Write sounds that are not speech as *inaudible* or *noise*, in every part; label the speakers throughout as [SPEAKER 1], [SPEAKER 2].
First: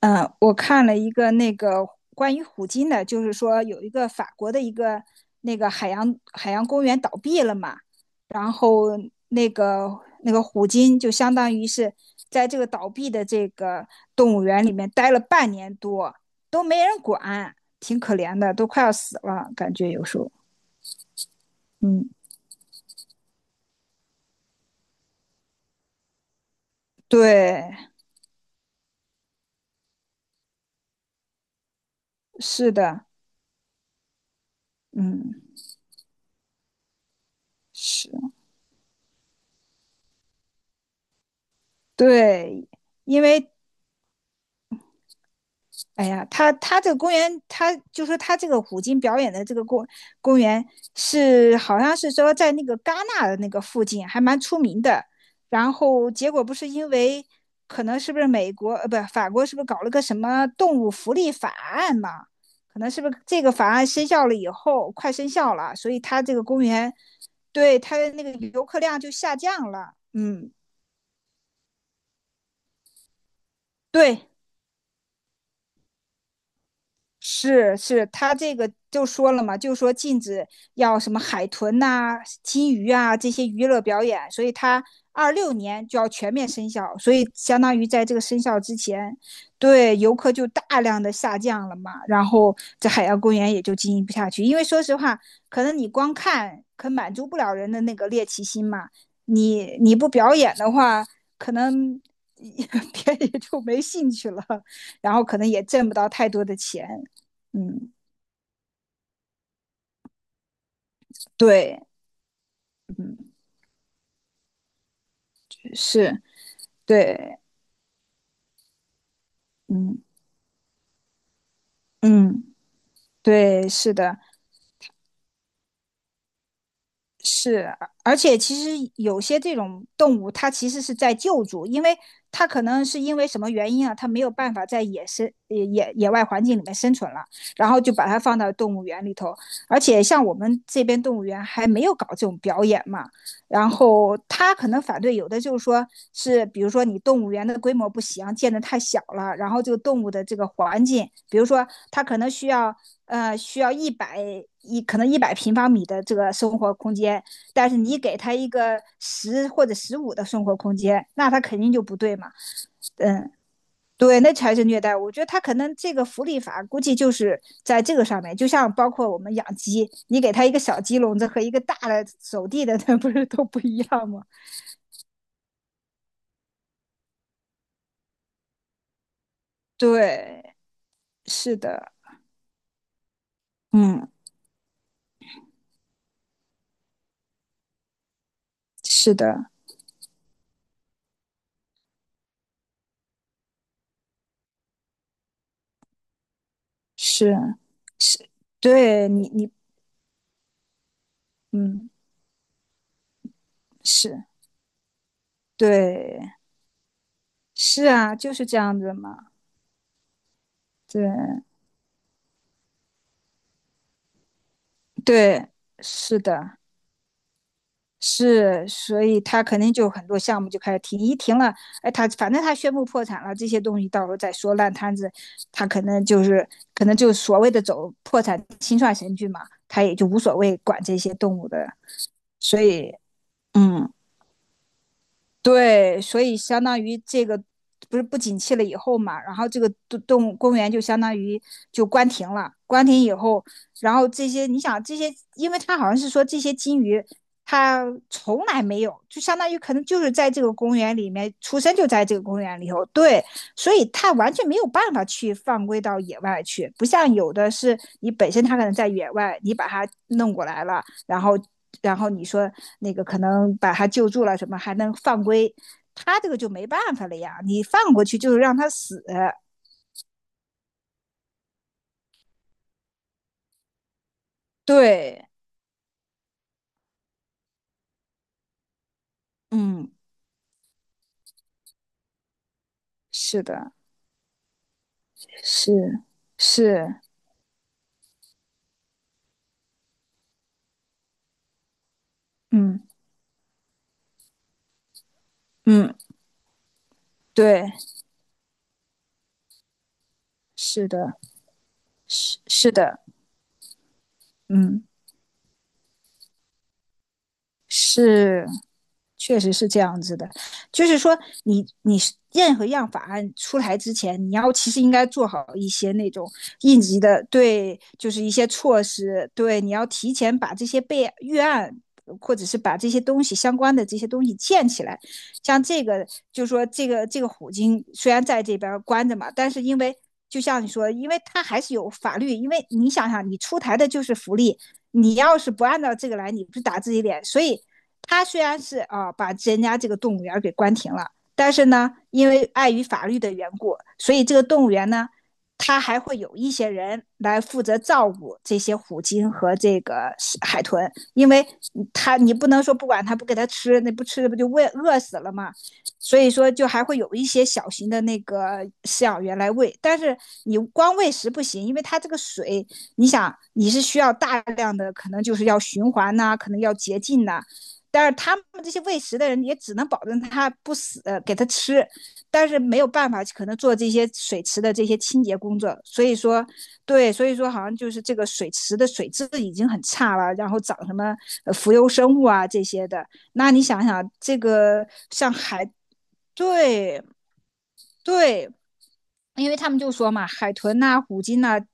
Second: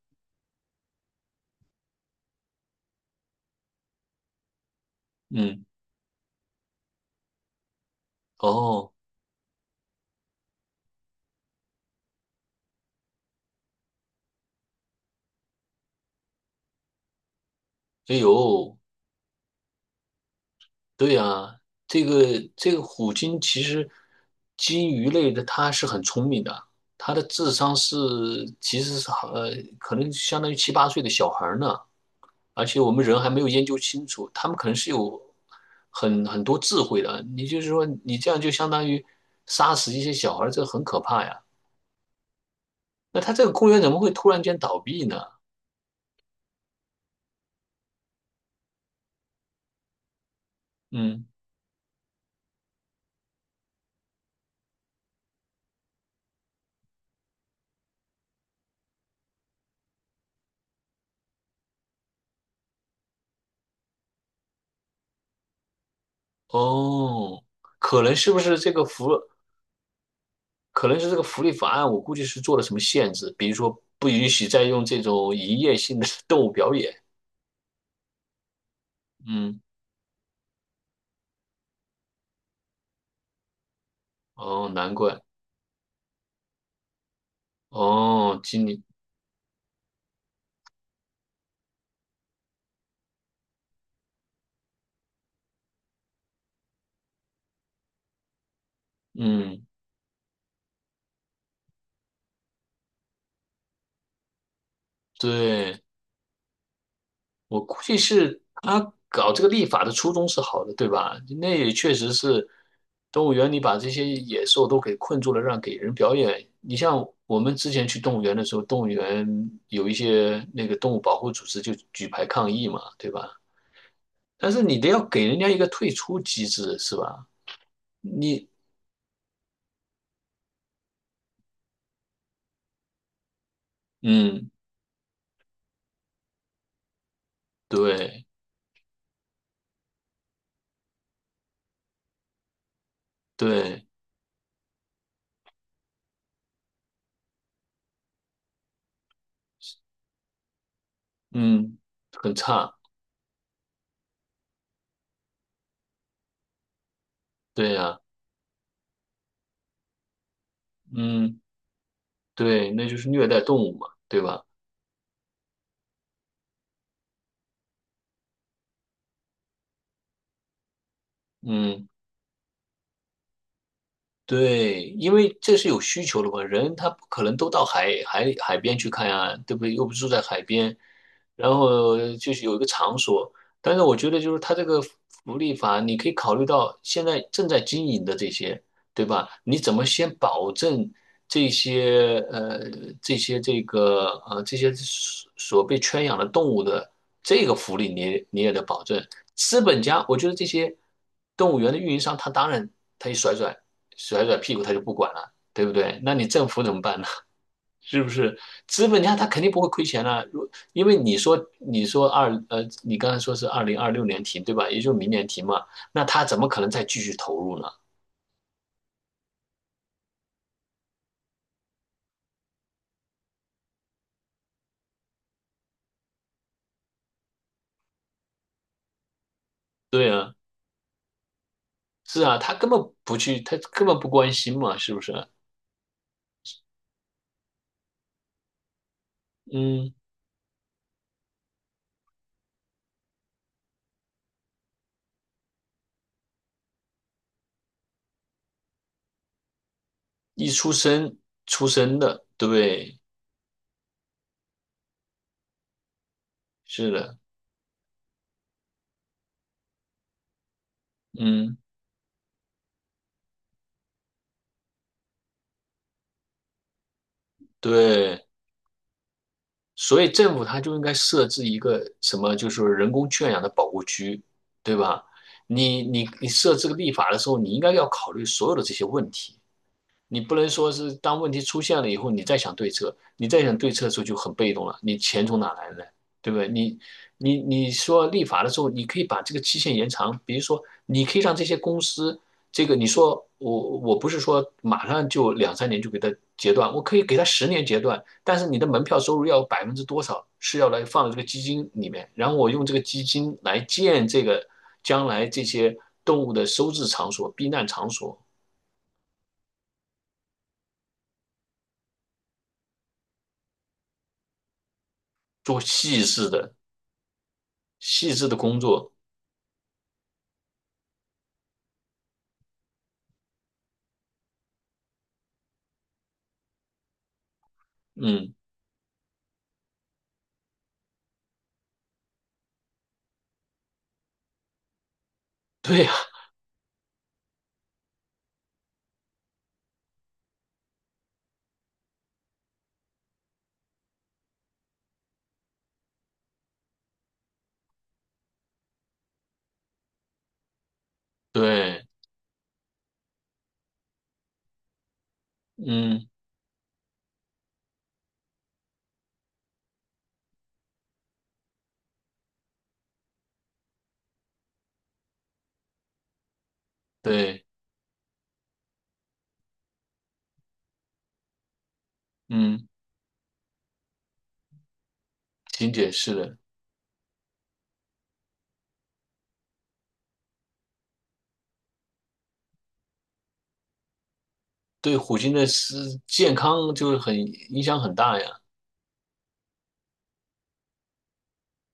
[SPEAKER 1] 嗯，我看了一个那个关于虎鲸的，就是说有一个法国的一个那
[SPEAKER 2] 嗯，
[SPEAKER 1] 个海洋公园倒闭了嘛，然后
[SPEAKER 2] 哦，
[SPEAKER 1] 那个虎鲸就相当于是在这个倒闭的这个动物园里面待了半年多，都没人管，挺可
[SPEAKER 2] 哎
[SPEAKER 1] 怜的，都
[SPEAKER 2] 呦，
[SPEAKER 1] 快要死了，感觉有时候，
[SPEAKER 2] 对呀，这
[SPEAKER 1] 嗯，
[SPEAKER 2] 个这个虎鲸其实鲸鱼类的它是很聪明的，它的智
[SPEAKER 1] 对，
[SPEAKER 2] 商是其实是好可能相当于七八岁的小孩儿呢，而
[SPEAKER 1] 是
[SPEAKER 2] 且我们
[SPEAKER 1] 的，
[SPEAKER 2] 人还没有研究清楚，他们可能是有
[SPEAKER 1] 嗯，
[SPEAKER 2] 很多智慧的。你就是说
[SPEAKER 1] 是，
[SPEAKER 2] 你这样就相当于杀死一些小孩儿，这很可怕呀。
[SPEAKER 1] 对，
[SPEAKER 2] 那
[SPEAKER 1] 因
[SPEAKER 2] 它这
[SPEAKER 1] 为
[SPEAKER 2] 个公园怎么会突然间倒闭呢？
[SPEAKER 1] 哎呀，他这个公园，他就说他这个虎鲸表演的这个公园
[SPEAKER 2] 嗯，
[SPEAKER 1] 是好像是说在那个戛纳的那个附近，还蛮出名的。然后结果不是因为可能是不是美国呃不法国是不是搞了个什么动物福利法案嘛？可能是不是这个法案生效了以后快生效了，所以他这个公园
[SPEAKER 2] 哦。
[SPEAKER 1] 对他
[SPEAKER 2] 可
[SPEAKER 1] 的
[SPEAKER 2] 能
[SPEAKER 1] 那个
[SPEAKER 2] 是不是
[SPEAKER 1] 游
[SPEAKER 2] 这
[SPEAKER 1] 客
[SPEAKER 2] 个
[SPEAKER 1] 量
[SPEAKER 2] 福？
[SPEAKER 1] 就下降了。嗯，
[SPEAKER 2] 可能是这个福利法案，我估计是做了什么限制，比如说不
[SPEAKER 1] 对，
[SPEAKER 2] 允许再用这种营业性的 *laughs* 动物表演。
[SPEAKER 1] 是是，他这个就说了嘛，
[SPEAKER 2] 嗯，
[SPEAKER 1] 就说禁止要什么海豚呐、金鱼啊这些娱乐表演，所以
[SPEAKER 2] 哦，
[SPEAKER 1] 他
[SPEAKER 2] 难怪，
[SPEAKER 1] 26年就要全面生效，所以相当于在这个生
[SPEAKER 2] 哦，
[SPEAKER 1] 效
[SPEAKER 2] 今
[SPEAKER 1] 之
[SPEAKER 2] 年，
[SPEAKER 1] 前，对游客就大量的下降了嘛，然后这海洋公园也就经营不下去，因为说实话，可能你光看可满足不了人的那个猎奇心嘛，
[SPEAKER 2] 嗯，
[SPEAKER 1] 你你不表演的话，可能 *laughs* 别人也就没兴趣了，然后可能也
[SPEAKER 2] 对，
[SPEAKER 1] 挣不到太多的钱。
[SPEAKER 2] 我估
[SPEAKER 1] 嗯，
[SPEAKER 2] 计是他搞这个立法的初衷是好的，对吧？那也
[SPEAKER 1] 对，
[SPEAKER 2] 确实是，
[SPEAKER 1] 嗯，
[SPEAKER 2] 动物园里把这些野兽都给困住了，让给人表
[SPEAKER 1] 是，
[SPEAKER 2] 演。你像我
[SPEAKER 1] 对，
[SPEAKER 2] 们之前去动物园的时候，动物园有一
[SPEAKER 1] 嗯
[SPEAKER 2] 些那个动物保护组织就举牌抗
[SPEAKER 1] 嗯，
[SPEAKER 2] 议嘛，对吧？
[SPEAKER 1] 对，是的，
[SPEAKER 2] 但是你得要给人家一个退出机制，是吧？
[SPEAKER 1] 是，而且
[SPEAKER 2] 你，
[SPEAKER 1] 其实有些这种动物，它其实是在救助，因为它可能是因为什么原因啊，它没有
[SPEAKER 2] 嗯，
[SPEAKER 1] 办法在野生、野外环境里面生存了，然后就把它
[SPEAKER 2] 对
[SPEAKER 1] 放到动物园里头。而且像我们这边动物园还没有搞这种表演嘛，然
[SPEAKER 2] 对，
[SPEAKER 1] 后他可能反对有的就是说是，比如说你动物园的规模不行，建得太小了，然后这个动物的这个环境，比如说
[SPEAKER 2] 嗯，
[SPEAKER 1] 它可能
[SPEAKER 2] 很
[SPEAKER 1] 需要
[SPEAKER 2] 差，
[SPEAKER 1] 呃，需要一百一可能100平方米的这个生活空间，但
[SPEAKER 2] 对
[SPEAKER 1] 是你
[SPEAKER 2] 呀，
[SPEAKER 1] 给他一个十或者15的生活空间，那他
[SPEAKER 2] 嗯，
[SPEAKER 1] 肯定就不对嘛。
[SPEAKER 2] 对，那就是虐
[SPEAKER 1] 嗯，
[SPEAKER 2] 待动物嘛，
[SPEAKER 1] 对，
[SPEAKER 2] 对
[SPEAKER 1] 那
[SPEAKER 2] 吧？
[SPEAKER 1] 才是虐待。我觉得他可能这个福利法估计就是在这个上面，就像包括我们养鸡，你给他一个小鸡笼子和一个大
[SPEAKER 2] 嗯。
[SPEAKER 1] 的走地的，*laughs* 那不是都不一样吗？
[SPEAKER 2] 对，因为这是有需求的嘛，人他不可能都到海边去看呀，对不对？又不住在海
[SPEAKER 1] 对，
[SPEAKER 2] 边，然
[SPEAKER 1] 是的，
[SPEAKER 2] 后就是有一个场所。但是我
[SPEAKER 1] 嗯，
[SPEAKER 2] 觉得就是他这个福利法，你可以考虑到现在正在经营的这些，对
[SPEAKER 1] 是
[SPEAKER 2] 吧？
[SPEAKER 1] 的，
[SPEAKER 2] 你怎么先保证这些呃这些所被圈养的动物的
[SPEAKER 1] 是
[SPEAKER 2] 这个福利你也
[SPEAKER 1] 是，
[SPEAKER 2] 你也得保证。
[SPEAKER 1] 对你你
[SPEAKER 2] 资本家，我觉得这些动物园的
[SPEAKER 1] 嗯
[SPEAKER 2] 运营商他当然他一甩甩。
[SPEAKER 1] 是
[SPEAKER 2] 甩甩屁股他就不管了，对不对？那你
[SPEAKER 1] 对。
[SPEAKER 2] 政府怎么办呢？*laughs*
[SPEAKER 1] 是
[SPEAKER 2] 是不
[SPEAKER 1] 啊，就
[SPEAKER 2] 是
[SPEAKER 1] 是这样
[SPEAKER 2] 资
[SPEAKER 1] 子
[SPEAKER 2] 本家他
[SPEAKER 1] 嘛。
[SPEAKER 2] 肯定不会亏钱啊，因为
[SPEAKER 1] 对
[SPEAKER 2] 你说你刚才说是2026年停对吧？也就是明年停
[SPEAKER 1] 对，
[SPEAKER 2] 嘛，那
[SPEAKER 1] 是
[SPEAKER 2] 他怎么
[SPEAKER 1] 的，
[SPEAKER 2] 可能再继续投入呢？
[SPEAKER 1] 是，所以他肯定就有很多项目就开始停，一停了，哎，他反正他宣布破产了，这些东西到时候再说烂摊子，他可能就是可能就是所谓的走破产清算程序嘛，他也就
[SPEAKER 2] 对
[SPEAKER 1] 无
[SPEAKER 2] 啊，
[SPEAKER 1] 所谓管这些动物的，
[SPEAKER 2] 是啊，他
[SPEAKER 1] 所
[SPEAKER 2] 根本
[SPEAKER 1] 以
[SPEAKER 2] 不去，他
[SPEAKER 1] 嗯，
[SPEAKER 2] 根本不关心嘛，是不是？
[SPEAKER 1] 对，所以相当于这个不是不景气了以后嘛，然后这个
[SPEAKER 2] 嗯，
[SPEAKER 1] 动物公园就相当于就关停了。关停以后，然后这些你想这些，因为它好像是说这些金鱼它从来没有，就相当于可能就是在这
[SPEAKER 2] 一
[SPEAKER 1] 个
[SPEAKER 2] 出
[SPEAKER 1] 公园里
[SPEAKER 2] 生
[SPEAKER 1] 面出
[SPEAKER 2] 出
[SPEAKER 1] 生就
[SPEAKER 2] 生
[SPEAKER 1] 在这个
[SPEAKER 2] 的，
[SPEAKER 1] 公园里头，
[SPEAKER 2] 对，
[SPEAKER 1] 对，所以它完全没有办法去放归到野外去，不
[SPEAKER 2] 是
[SPEAKER 1] 像
[SPEAKER 2] 的，
[SPEAKER 1] 有的是你本身它可能在野外，你把它弄过来了，然后
[SPEAKER 2] 嗯，
[SPEAKER 1] 然后你说那个可能把他救助了什么，还能犯规，他这个就没办法了呀，你放过去
[SPEAKER 2] 对。
[SPEAKER 1] 就是让他死。
[SPEAKER 2] 所以政府它就应该设置一个什么，就是人工圈养的保护区，对吧？
[SPEAKER 1] 对，
[SPEAKER 2] 你设置个立法的时候，你应该要考虑所有的这些问题。
[SPEAKER 1] 嗯，
[SPEAKER 2] 你不能说是当问题出现了以后，你再想对策，你
[SPEAKER 1] 是
[SPEAKER 2] 再想对
[SPEAKER 1] 的，
[SPEAKER 2] 策的时候就很被动了，你钱从哪来呢？
[SPEAKER 1] 是
[SPEAKER 2] 对不对？你
[SPEAKER 1] 是，
[SPEAKER 2] 你你说立法的时候，你可以把这个期限延长，比如说你可以让这些公司，这个
[SPEAKER 1] 嗯
[SPEAKER 2] 你说我不是说马上就两三年就
[SPEAKER 1] 嗯，
[SPEAKER 2] 给它截断，我可以给它十年
[SPEAKER 1] 对，
[SPEAKER 2] 截断，但是你的门票收入要百分之多少是要来
[SPEAKER 1] 是
[SPEAKER 2] 放到
[SPEAKER 1] 的，
[SPEAKER 2] 这个基金里面，然后
[SPEAKER 1] 是
[SPEAKER 2] 我用
[SPEAKER 1] 是
[SPEAKER 2] 这个
[SPEAKER 1] 的，
[SPEAKER 2] 基金来建这个
[SPEAKER 1] 嗯
[SPEAKER 2] 将来这些动物的收治场所、避难场所，
[SPEAKER 1] 是。确实是这样子的，就是说你你任何样法案出台之前，你要其实应该做好
[SPEAKER 2] 做
[SPEAKER 1] 一些
[SPEAKER 2] 细
[SPEAKER 1] 那
[SPEAKER 2] 致
[SPEAKER 1] 种
[SPEAKER 2] 的
[SPEAKER 1] 应急的，对，就
[SPEAKER 2] 细
[SPEAKER 1] 是
[SPEAKER 2] 致
[SPEAKER 1] 一
[SPEAKER 2] 的
[SPEAKER 1] 些
[SPEAKER 2] 工
[SPEAKER 1] 措
[SPEAKER 2] 作，
[SPEAKER 1] 施，对，你要提前把这些备预案。或者是把这些东西相关的这些东西建起来，像这个，就是说这个虎鲸虽然
[SPEAKER 2] 嗯，
[SPEAKER 1] 在这边关着嘛，但是因为就像你说，因为它还是有法律，因为你想想，你出台的就是福利，你要是不按
[SPEAKER 2] 对呀，
[SPEAKER 1] 照这个来，你不是打自己脸，所以他虽然是啊、把人家这个动物园给关停了，但是呢，因为碍于法律的缘故，所以这个动物园呢，它还会有一些人来负责照顾这些虎鲸和这个海豚，因为
[SPEAKER 2] 对，
[SPEAKER 1] 它你不能说不管它不给它吃，那不吃不就喂饿死了吗？
[SPEAKER 2] 嗯，
[SPEAKER 1] 所以说就还会有一些小型的那个饲养员来喂，但是你光喂食不行，因为它这个水，你想你是需要大量的，可能就是要循环呐、啊可能要洁净呐、啊
[SPEAKER 2] 对，
[SPEAKER 1] 但是他们这些喂食的人也只能保证他不死，给他吃，但是
[SPEAKER 2] 嗯，
[SPEAKER 1] 没有办法，可能做这些水池的这些清洁工
[SPEAKER 2] 金
[SPEAKER 1] 作。
[SPEAKER 2] 姐
[SPEAKER 1] 所以
[SPEAKER 2] 是的，
[SPEAKER 1] 说，对，所以说好像就是这个水池的水质已经很差了，然后长什么浮游生物啊这些的。那你想想，这个
[SPEAKER 2] 对虎
[SPEAKER 1] 像
[SPEAKER 2] 鲸的
[SPEAKER 1] 海，
[SPEAKER 2] 是健康就是
[SPEAKER 1] 对
[SPEAKER 2] 很影响很大呀，
[SPEAKER 1] 对，因为他们就说嘛，海豚呐、啊虎鲸呐、啊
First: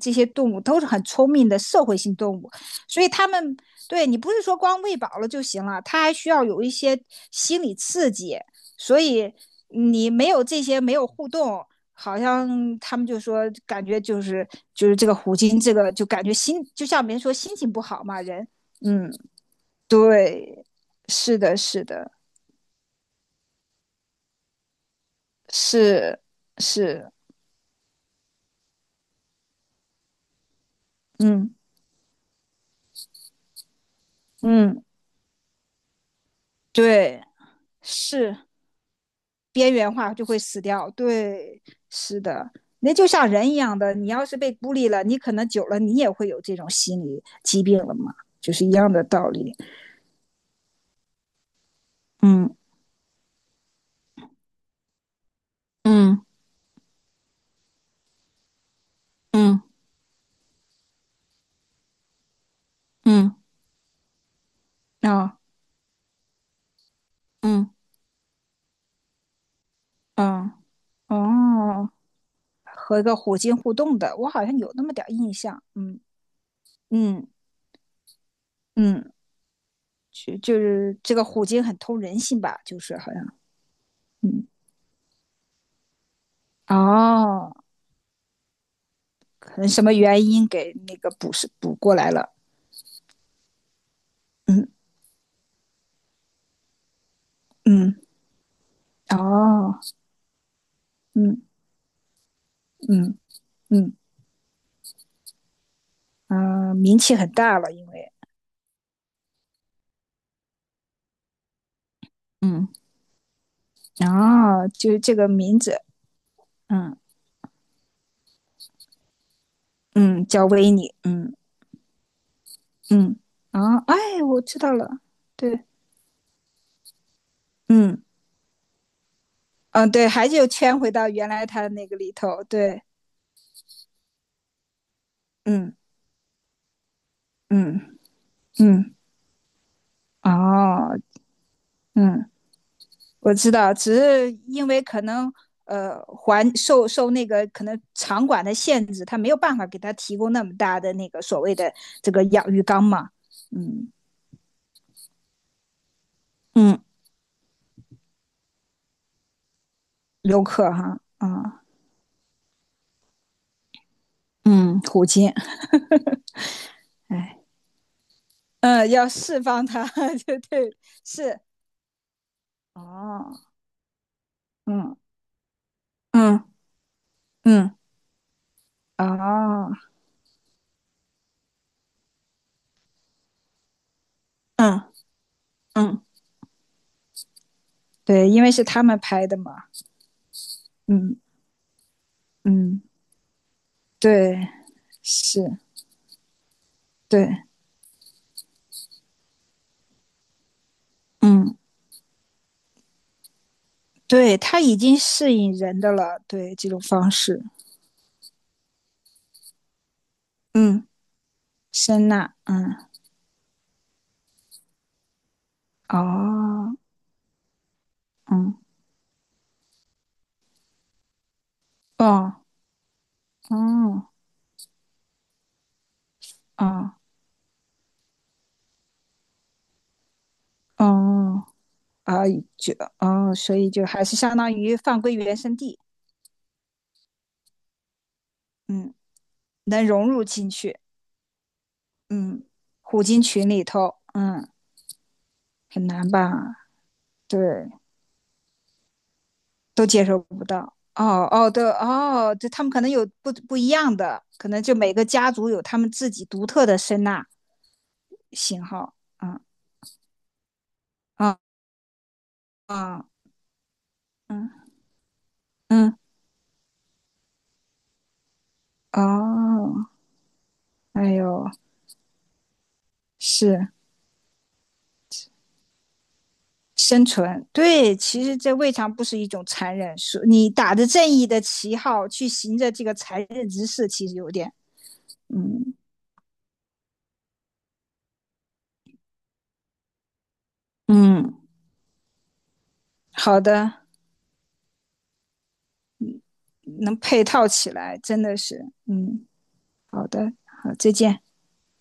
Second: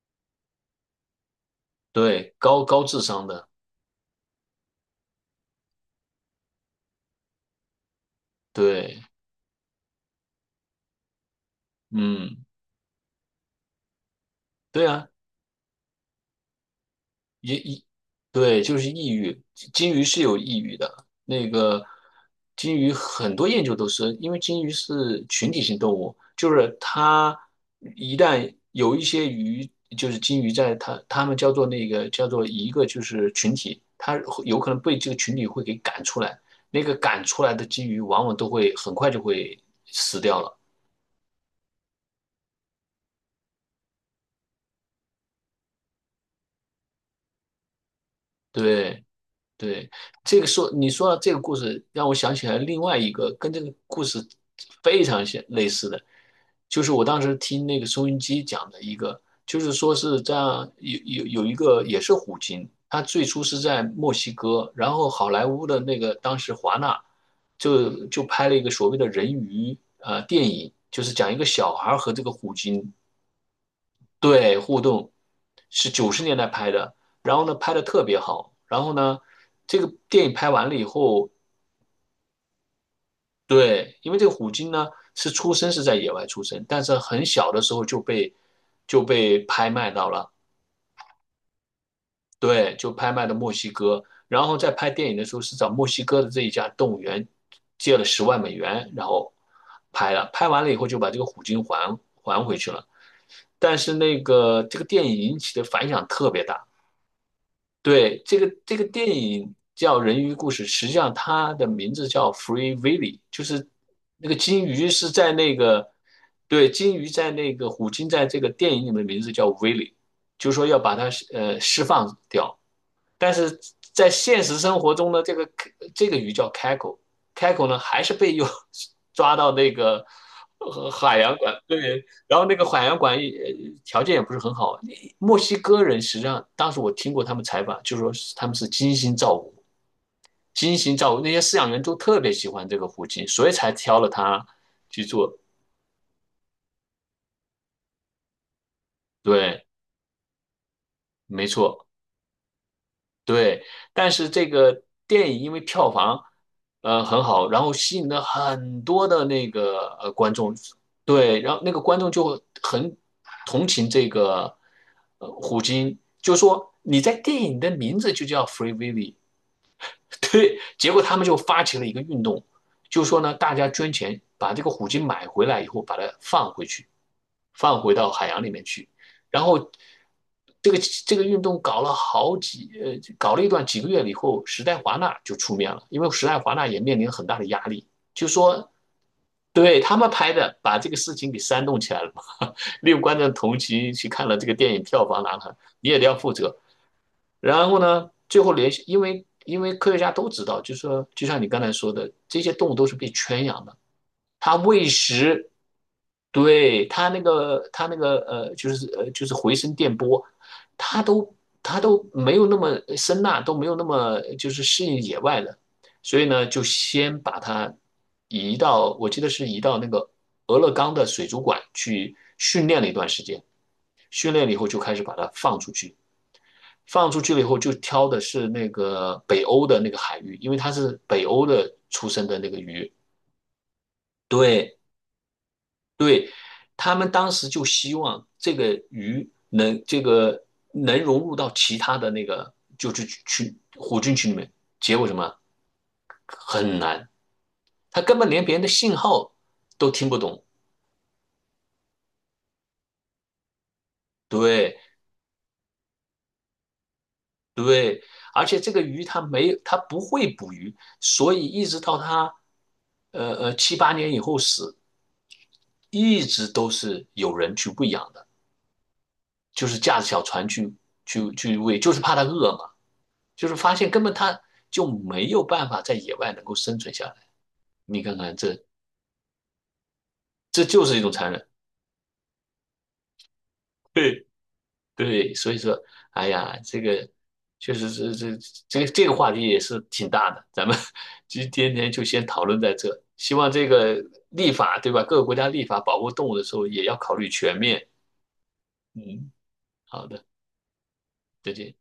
[SPEAKER 1] 这些动物都是很聪明的社会性
[SPEAKER 2] 对，
[SPEAKER 1] 动物，
[SPEAKER 2] 高智
[SPEAKER 1] 所以他
[SPEAKER 2] 商的，
[SPEAKER 1] 们对你不是说光喂饱了就行了，他还需要有一些心理刺激。所
[SPEAKER 2] 对，
[SPEAKER 1] 以你没有这些，没有互动，好
[SPEAKER 2] 嗯，
[SPEAKER 1] 像他们就说感觉就是
[SPEAKER 2] 对
[SPEAKER 1] 就是这
[SPEAKER 2] 呀。
[SPEAKER 1] 个虎鲸，这个就感觉心就像别人说心
[SPEAKER 2] 也
[SPEAKER 1] 情不
[SPEAKER 2] 抑，
[SPEAKER 1] 好嘛，人，
[SPEAKER 2] 对，就是
[SPEAKER 1] 嗯，
[SPEAKER 2] 抑郁。金鱼是有抑
[SPEAKER 1] 对，
[SPEAKER 2] 郁的，
[SPEAKER 1] 是
[SPEAKER 2] 那
[SPEAKER 1] 的，是
[SPEAKER 2] 个
[SPEAKER 1] 的，
[SPEAKER 2] 金鱼很多研究都是，因为金鱼是群体性动物，
[SPEAKER 1] 是
[SPEAKER 2] 就是
[SPEAKER 1] 是，
[SPEAKER 2] 它一旦有一些鱼，就是金鱼在它它们叫
[SPEAKER 1] 嗯
[SPEAKER 2] 做那个叫做一个就是群体，它会有可能
[SPEAKER 1] 嗯，
[SPEAKER 2] 被这个群体会给赶出来，那个
[SPEAKER 1] 对，
[SPEAKER 2] 赶出来的金鱼往往
[SPEAKER 1] 是。
[SPEAKER 2] 都会很快就会
[SPEAKER 1] 边缘化
[SPEAKER 2] 死
[SPEAKER 1] 就会
[SPEAKER 2] 掉了。
[SPEAKER 1] 死掉。对，是的，那就像人一样的，你要是被孤立了，你可能久了你也会有这种心理疾病了嘛，就是一样的
[SPEAKER 2] 对，
[SPEAKER 1] 道理。
[SPEAKER 2] 对，这个说你说到这个故事，让我想起
[SPEAKER 1] 嗯
[SPEAKER 2] 来另外一个跟这个故事非常像类似的，
[SPEAKER 1] 嗯
[SPEAKER 2] 就是我当时听那个收音机讲的一个，就
[SPEAKER 1] 嗯
[SPEAKER 2] 是说是这样有一个也是虎鲸，它最
[SPEAKER 1] 嗯
[SPEAKER 2] 初是在墨西哥，然后好
[SPEAKER 1] 啊
[SPEAKER 2] 莱坞的那个当时华纳
[SPEAKER 1] 嗯
[SPEAKER 2] 就拍了一个所谓的人鱼电
[SPEAKER 1] 嗯
[SPEAKER 2] 影，就是讲一个小
[SPEAKER 1] 哦，
[SPEAKER 2] 孩和这个虎鲸
[SPEAKER 1] 和一个虎鲸互动的，我好像
[SPEAKER 2] 对，
[SPEAKER 1] 有
[SPEAKER 2] 互
[SPEAKER 1] 那么点儿
[SPEAKER 2] 动
[SPEAKER 1] 印象。
[SPEAKER 2] 是
[SPEAKER 1] 嗯
[SPEAKER 2] 90年代拍的，
[SPEAKER 1] 嗯
[SPEAKER 2] 然后呢拍的特别好，然后
[SPEAKER 1] 嗯，
[SPEAKER 2] 呢，这个电影
[SPEAKER 1] 就
[SPEAKER 2] 拍
[SPEAKER 1] 就
[SPEAKER 2] 完了以
[SPEAKER 1] 是这个
[SPEAKER 2] 后，
[SPEAKER 1] 虎鲸很通人性吧，就是好像
[SPEAKER 2] 对，因为这个
[SPEAKER 1] 嗯
[SPEAKER 2] 虎鲸呢是出生是在野外出生，但是很
[SPEAKER 1] 哦，
[SPEAKER 2] 小的时候就被
[SPEAKER 1] 可能
[SPEAKER 2] 拍
[SPEAKER 1] 什
[SPEAKER 2] 卖
[SPEAKER 1] 么
[SPEAKER 2] 到
[SPEAKER 1] 原
[SPEAKER 2] 了，
[SPEAKER 1] 因给那个补是补过来了。
[SPEAKER 2] 对，就拍卖到墨西哥，然后
[SPEAKER 1] 嗯
[SPEAKER 2] 在拍电影的时候是找墨西哥的这一家动物园
[SPEAKER 1] 嗯。
[SPEAKER 2] 借了10万美元，然后
[SPEAKER 1] 哦，
[SPEAKER 2] 拍了，拍完了以后就把这个虎
[SPEAKER 1] 嗯
[SPEAKER 2] 鲸还回去了，
[SPEAKER 1] 嗯
[SPEAKER 2] 但是
[SPEAKER 1] 嗯
[SPEAKER 2] 那个这个电影引起的反响特别大。
[SPEAKER 1] 嗯、名气很大了，因为
[SPEAKER 2] 对，这个电影叫《人鱼故事》，实际上它的名字叫
[SPEAKER 1] 嗯，
[SPEAKER 2] 《Free Willy》，就是那个金
[SPEAKER 1] 哦，
[SPEAKER 2] 鱼
[SPEAKER 1] 就是
[SPEAKER 2] 是
[SPEAKER 1] 这个
[SPEAKER 2] 在那
[SPEAKER 1] 名字，
[SPEAKER 2] 个，对，金
[SPEAKER 1] 嗯
[SPEAKER 2] 鱼在那个虎鲸在这个电影里面的名字叫 Willy，
[SPEAKER 1] 嗯，叫
[SPEAKER 2] 就是说
[SPEAKER 1] 维
[SPEAKER 2] 要
[SPEAKER 1] 尼，
[SPEAKER 2] 把它
[SPEAKER 1] 嗯
[SPEAKER 2] 释放掉。
[SPEAKER 1] 嗯，
[SPEAKER 2] 但是
[SPEAKER 1] 啊，
[SPEAKER 2] 在
[SPEAKER 1] 哎，我
[SPEAKER 2] 现实
[SPEAKER 1] 知道
[SPEAKER 2] 生活
[SPEAKER 1] 了，
[SPEAKER 2] 中呢，这个
[SPEAKER 1] 对，
[SPEAKER 2] 这个鱼叫开口，开口呢还
[SPEAKER 1] 嗯
[SPEAKER 2] 是被又抓到那
[SPEAKER 1] 嗯，
[SPEAKER 2] 个
[SPEAKER 1] 对，还就圈回到
[SPEAKER 2] 海
[SPEAKER 1] 原
[SPEAKER 2] 洋
[SPEAKER 1] 来
[SPEAKER 2] 馆，
[SPEAKER 1] 他那个
[SPEAKER 2] 对，
[SPEAKER 1] 里
[SPEAKER 2] 然
[SPEAKER 1] 头，
[SPEAKER 2] 后那个
[SPEAKER 1] 对，
[SPEAKER 2] 海洋馆也条件也不是很好。墨西
[SPEAKER 1] 嗯
[SPEAKER 2] 哥人实际上当时我听过他们采访，就
[SPEAKER 1] 嗯
[SPEAKER 2] 说是他们是
[SPEAKER 1] 嗯，
[SPEAKER 2] 精心照顾，精心
[SPEAKER 1] 哦，
[SPEAKER 2] 照顾，那些饲养员都特
[SPEAKER 1] 嗯
[SPEAKER 2] 别喜欢这个虎鲸，
[SPEAKER 1] 我
[SPEAKER 2] 所
[SPEAKER 1] 知
[SPEAKER 2] 以才
[SPEAKER 1] 道，只
[SPEAKER 2] 挑了
[SPEAKER 1] 是
[SPEAKER 2] 它
[SPEAKER 1] 因为可
[SPEAKER 2] 去
[SPEAKER 1] 能
[SPEAKER 2] 做。
[SPEAKER 1] 环受那个可能场馆的限制，他没有办法
[SPEAKER 2] 对，
[SPEAKER 1] 给他提供那么大的那个所
[SPEAKER 2] 没
[SPEAKER 1] 谓的
[SPEAKER 2] 错。
[SPEAKER 1] 这个养鱼缸嘛。
[SPEAKER 2] 对，
[SPEAKER 1] 嗯
[SPEAKER 2] 但是这个电影因为票房
[SPEAKER 1] 嗯
[SPEAKER 2] 很好，然后吸引了很多的那个观
[SPEAKER 1] 游
[SPEAKER 2] 众，
[SPEAKER 1] 客哈
[SPEAKER 2] 对，然后
[SPEAKER 1] 啊
[SPEAKER 2] 那个观众就会很同情这个
[SPEAKER 1] 嗯，虎鲸，
[SPEAKER 2] 虎鲸，就说你在
[SPEAKER 1] 哎
[SPEAKER 2] 电影的名字就叫 Free
[SPEAKER 1] 嗯，要
[SPEAKER 2] Willy，
[SPEAKER 1] 释放它，
[SPEAKER 2] *laughs*
[SPEAKER 1] *laughs* 对
[SPEAKER 2] 对，
[SPEAKER 1] 对
[SPEAKER 2] 结果他们就
[SPEAKER 1] 是
[SPEAKER 2] 发起了一个运动，就说
[SPEAKER 1] 哦，
[SPEAKER 2] 呢，大家捐钱把这个虎
[SPEAKER 1] 嗯
[SPEAKER 2] 鲸买回来以后，把它
[SPEAKER 1] 嗯
[SPEAKER 2] 放回去，
[SPEAKER 1] 嗯
[SPEAKER 2] 放回到海洋里面去。然后
[SPEAKER 1] 哦，
[SPEAKER 2] 这个这个运动搞了好几呃，搞了一段几个月以后，时代
[SPEAKER 1] 嗯
[SPEAKER 2] 华纳就出面了，因
[SPEAKER 1] 嗯，
[SPEAKER 2] 为时代华纳也面临很大的压力，就
[SPEAKER 1] 对，因为是
[SPEAKER 2] 说
[SPEAKER 1] 他们拍的嘛。
[SPEAKER 2] 对他们拍的，把这个事
[SPEAKER 1] 嗯
[SPEAKER 2] 情给煽动起来了嘛，
[SPEAKER 1] 嗯
[SPEAKER 2] *laughs* 六观众同情去看了这
[SPEAKER 1] 对
[SPEAKER 2] 个电影票房拿
[SPEAKER 1] 是
[SPEAKER 2] 了，你也得要负责。
[SPEAKER 1] 对
[SPEAKER 2] 然后呢，最后联系，因为科学家都知道，就是说就像你
[SPEAKER 1] 嗯，
[SPEAKER 2] 刚才说的，这些动物都是被圈养的，
[SPEAKER 1] 对，
[SPEAKER 2] 它
[SPEAKER 1] 它已
[SPEAKER 2] 喂
[SPEAKER 1] 经适
[SPEAKER 2] 食，
[SPEAKER 1] 应人的了，对这种
[SPEAKER 2] 对它
[SPEAKER 1] 方
[SPEAKER 2] 那
[SPEAKER 1] 式，
[SPEAKER 2] 个它那个呃，就是呃就是回声电波，
[SPEAKER 1] 嗯，
[SPEAKER 2] 它都它
[SPEAKER 1] 声
[SPEAKER 2] 都
[SPEAKER 1] 呐，
[SPEAKER 2] 没有那
[SPEAKER 1] 嗯，
[SPEAKER 2] 么声呐，都没有那么就是适应野外的，所以呢，就
[SPEAKER 1] 哦，
[SPEAKER 2] 先把它
[SPEAKER 1] 嗯，
[SPEAKER 2] 移到，我记得是移到那个俄勒冈的水族馆去
[SPEAKER 1] 哦，
[SPEAKER 2] 训练了一段时间，
[SPEAKER 1] 哦，
[SPEAKER 2] 训练了以后就开始把它放出去。
[SPEAKER 1] 哦，
[SPEAKER 2] 放出去了以后，就挑的是那个北欧的那个海域，因为它是北
[SPEAKER 1] 哦，
[SPEAKER 2] 欧的出
[SPEAKER 1] 啊，
[SPEAKER 2] 生的那个
[SPEAKER 1] 就
[SPEAKER 2] 鱼。
[SPEAKER 1] 哦，所以就还是相当于
[SPEAKER 2] 对，
[SPEAKER 1] 放归原生地，
[SPEAKER 2] 对，他们当时就希望这个
[SPEAKER 1] 嗯，
[SPEAKER 2] 鱼能
[SPEAKER 1] 能
[SPEAKER 2] 这
[SPEAKER 1] 融入
[SPEAKER 2] 个
[SPEAKER 1] 进去，
[SPEAKER 2] 能融入到其他的那
[SPEAKER 1] 嗯，
[SPEAKER 2] 个就
[SPEAKER 1] 虎
[SPEAKER 2] 是
[SPEAKER 1] 鲸群
[SPEAKER 2] 群
[SPEAKER 1] 里头，
[SPEAKER 2] 虎鲸群里
[SPEAKER 1] 嗯，
[SPEAKER 2] 面，结果什么
[SPEAKER 1] 很难吧？
[SPEAKER 2] 很难，
[SPEAKER 1] 对，
[SPEAKER 2] 它根本连别人的信号
[SPEAKER 1] 都
[SPEAKER 2] 都
[SPEAKER 1] 接
[SPEAKER 2] 听不
[SPEAKER 1] 受
[SPEAKER 2] 懂。
[SPEAKER 1] 不到。哦哦，对哦，对，他们可能有不一样的，可能就
[SPEAKER 2] 对。
[SPEAKER 1] 每个家族有他们自己独特的声呐
[SPEAKER 2] 对，而且
[SPEAKER 1] 型
[SPEAKER 2] 这个
[SPEAKER 1] 号，
[SPEAKER 2] 鱼它
[SPEAKER 1] 嗯。
[SPEAKER 2] 没，它不会捕鱼，所
[SPEAKER 1] 啊
[SPEAKER 2] 以一直到它，
[SPEAKER 1] 啊，
[SPEAKER 2] 七八年以后
[SPEAKER 1] 嗯
[SPEAKER 2] 死，
[SPEAKER 1] 嗯，
[SPEAKER 2] 一直都是有人去喂养的，就是
[SPEAKER 1] 哦，
[SPEAKER 2] 驾着小船
[SPEAKER 1] 哎呦，
[SPEAKER 2] 去喂，就是怕它饿嘛，就是
[SPEAKER 1] 是
[SPEAKER 2] 发现根本它就没有办法在野外能够生存
[SPEAKER 1] 生
[SPEAKER 2] 下来。
[SPEAKER 1] 存。对，
[SPEAKER 2] 你看
[SPEAKER 1] 其
[SPEAKER 2] 看
[SPEAKER 1] 实这
[SPEAKER 2] 这，
[SPEAKER 1] 未尝不是一种残忍，是你
[SPEAKER 2] 这
[SPEAKER 1] 打
[SPEAKER 2] 就
[SPEAKER 1] 着
[SPEAKER 2] 是一
[SPEAKER 1] 正
[SPEAKER 2] 种
[SPEAKER 1] 义
[SPEAKER 2] 残
[SPEAKER 1] 的
[SPEAKER 2] 忍。
[SPEAKER 1] 旗号去行着这个残忍之事，其实
[SPEAKER 2] 对。
[SPEAKER 1] 有点，
[SPEAKER 2] 对，所以
[SPEAKER 1] 嗯
[SPEAKER 2] 说，哎呀，这个确实是这个话题也是挺大的，咱们 *laughs*
[SPEAKER 1] 嗯，
[SPEAKER 2] 今天就先讨论在这。希
[SPEAKER 1] 好
[SPEAKER 2] 望这
[SPEAKER 1] 的，
[SPEAKER 2] 个立法，对吧？各个国家立法保护动物的时候，也要
[SPEAKER 1] 能
[SPEAKER 2] 考
[SPEAKER 1] 配
[SPEAKER 2] 虑
[SPEAKER 1] 套
[SPEAKER 2] 全
[SPEAKER 1] 起
[SPEAKER 2] 面。
[SPEAKER 1] 来，真的是，嗯，
[SPEAKER 2] 嗯，
[SPEAKER 1] 好
[SPEAKER 2] 好的，
[SPEAKER 1] 的，好，再见。
[SPEAKER 2] 再见。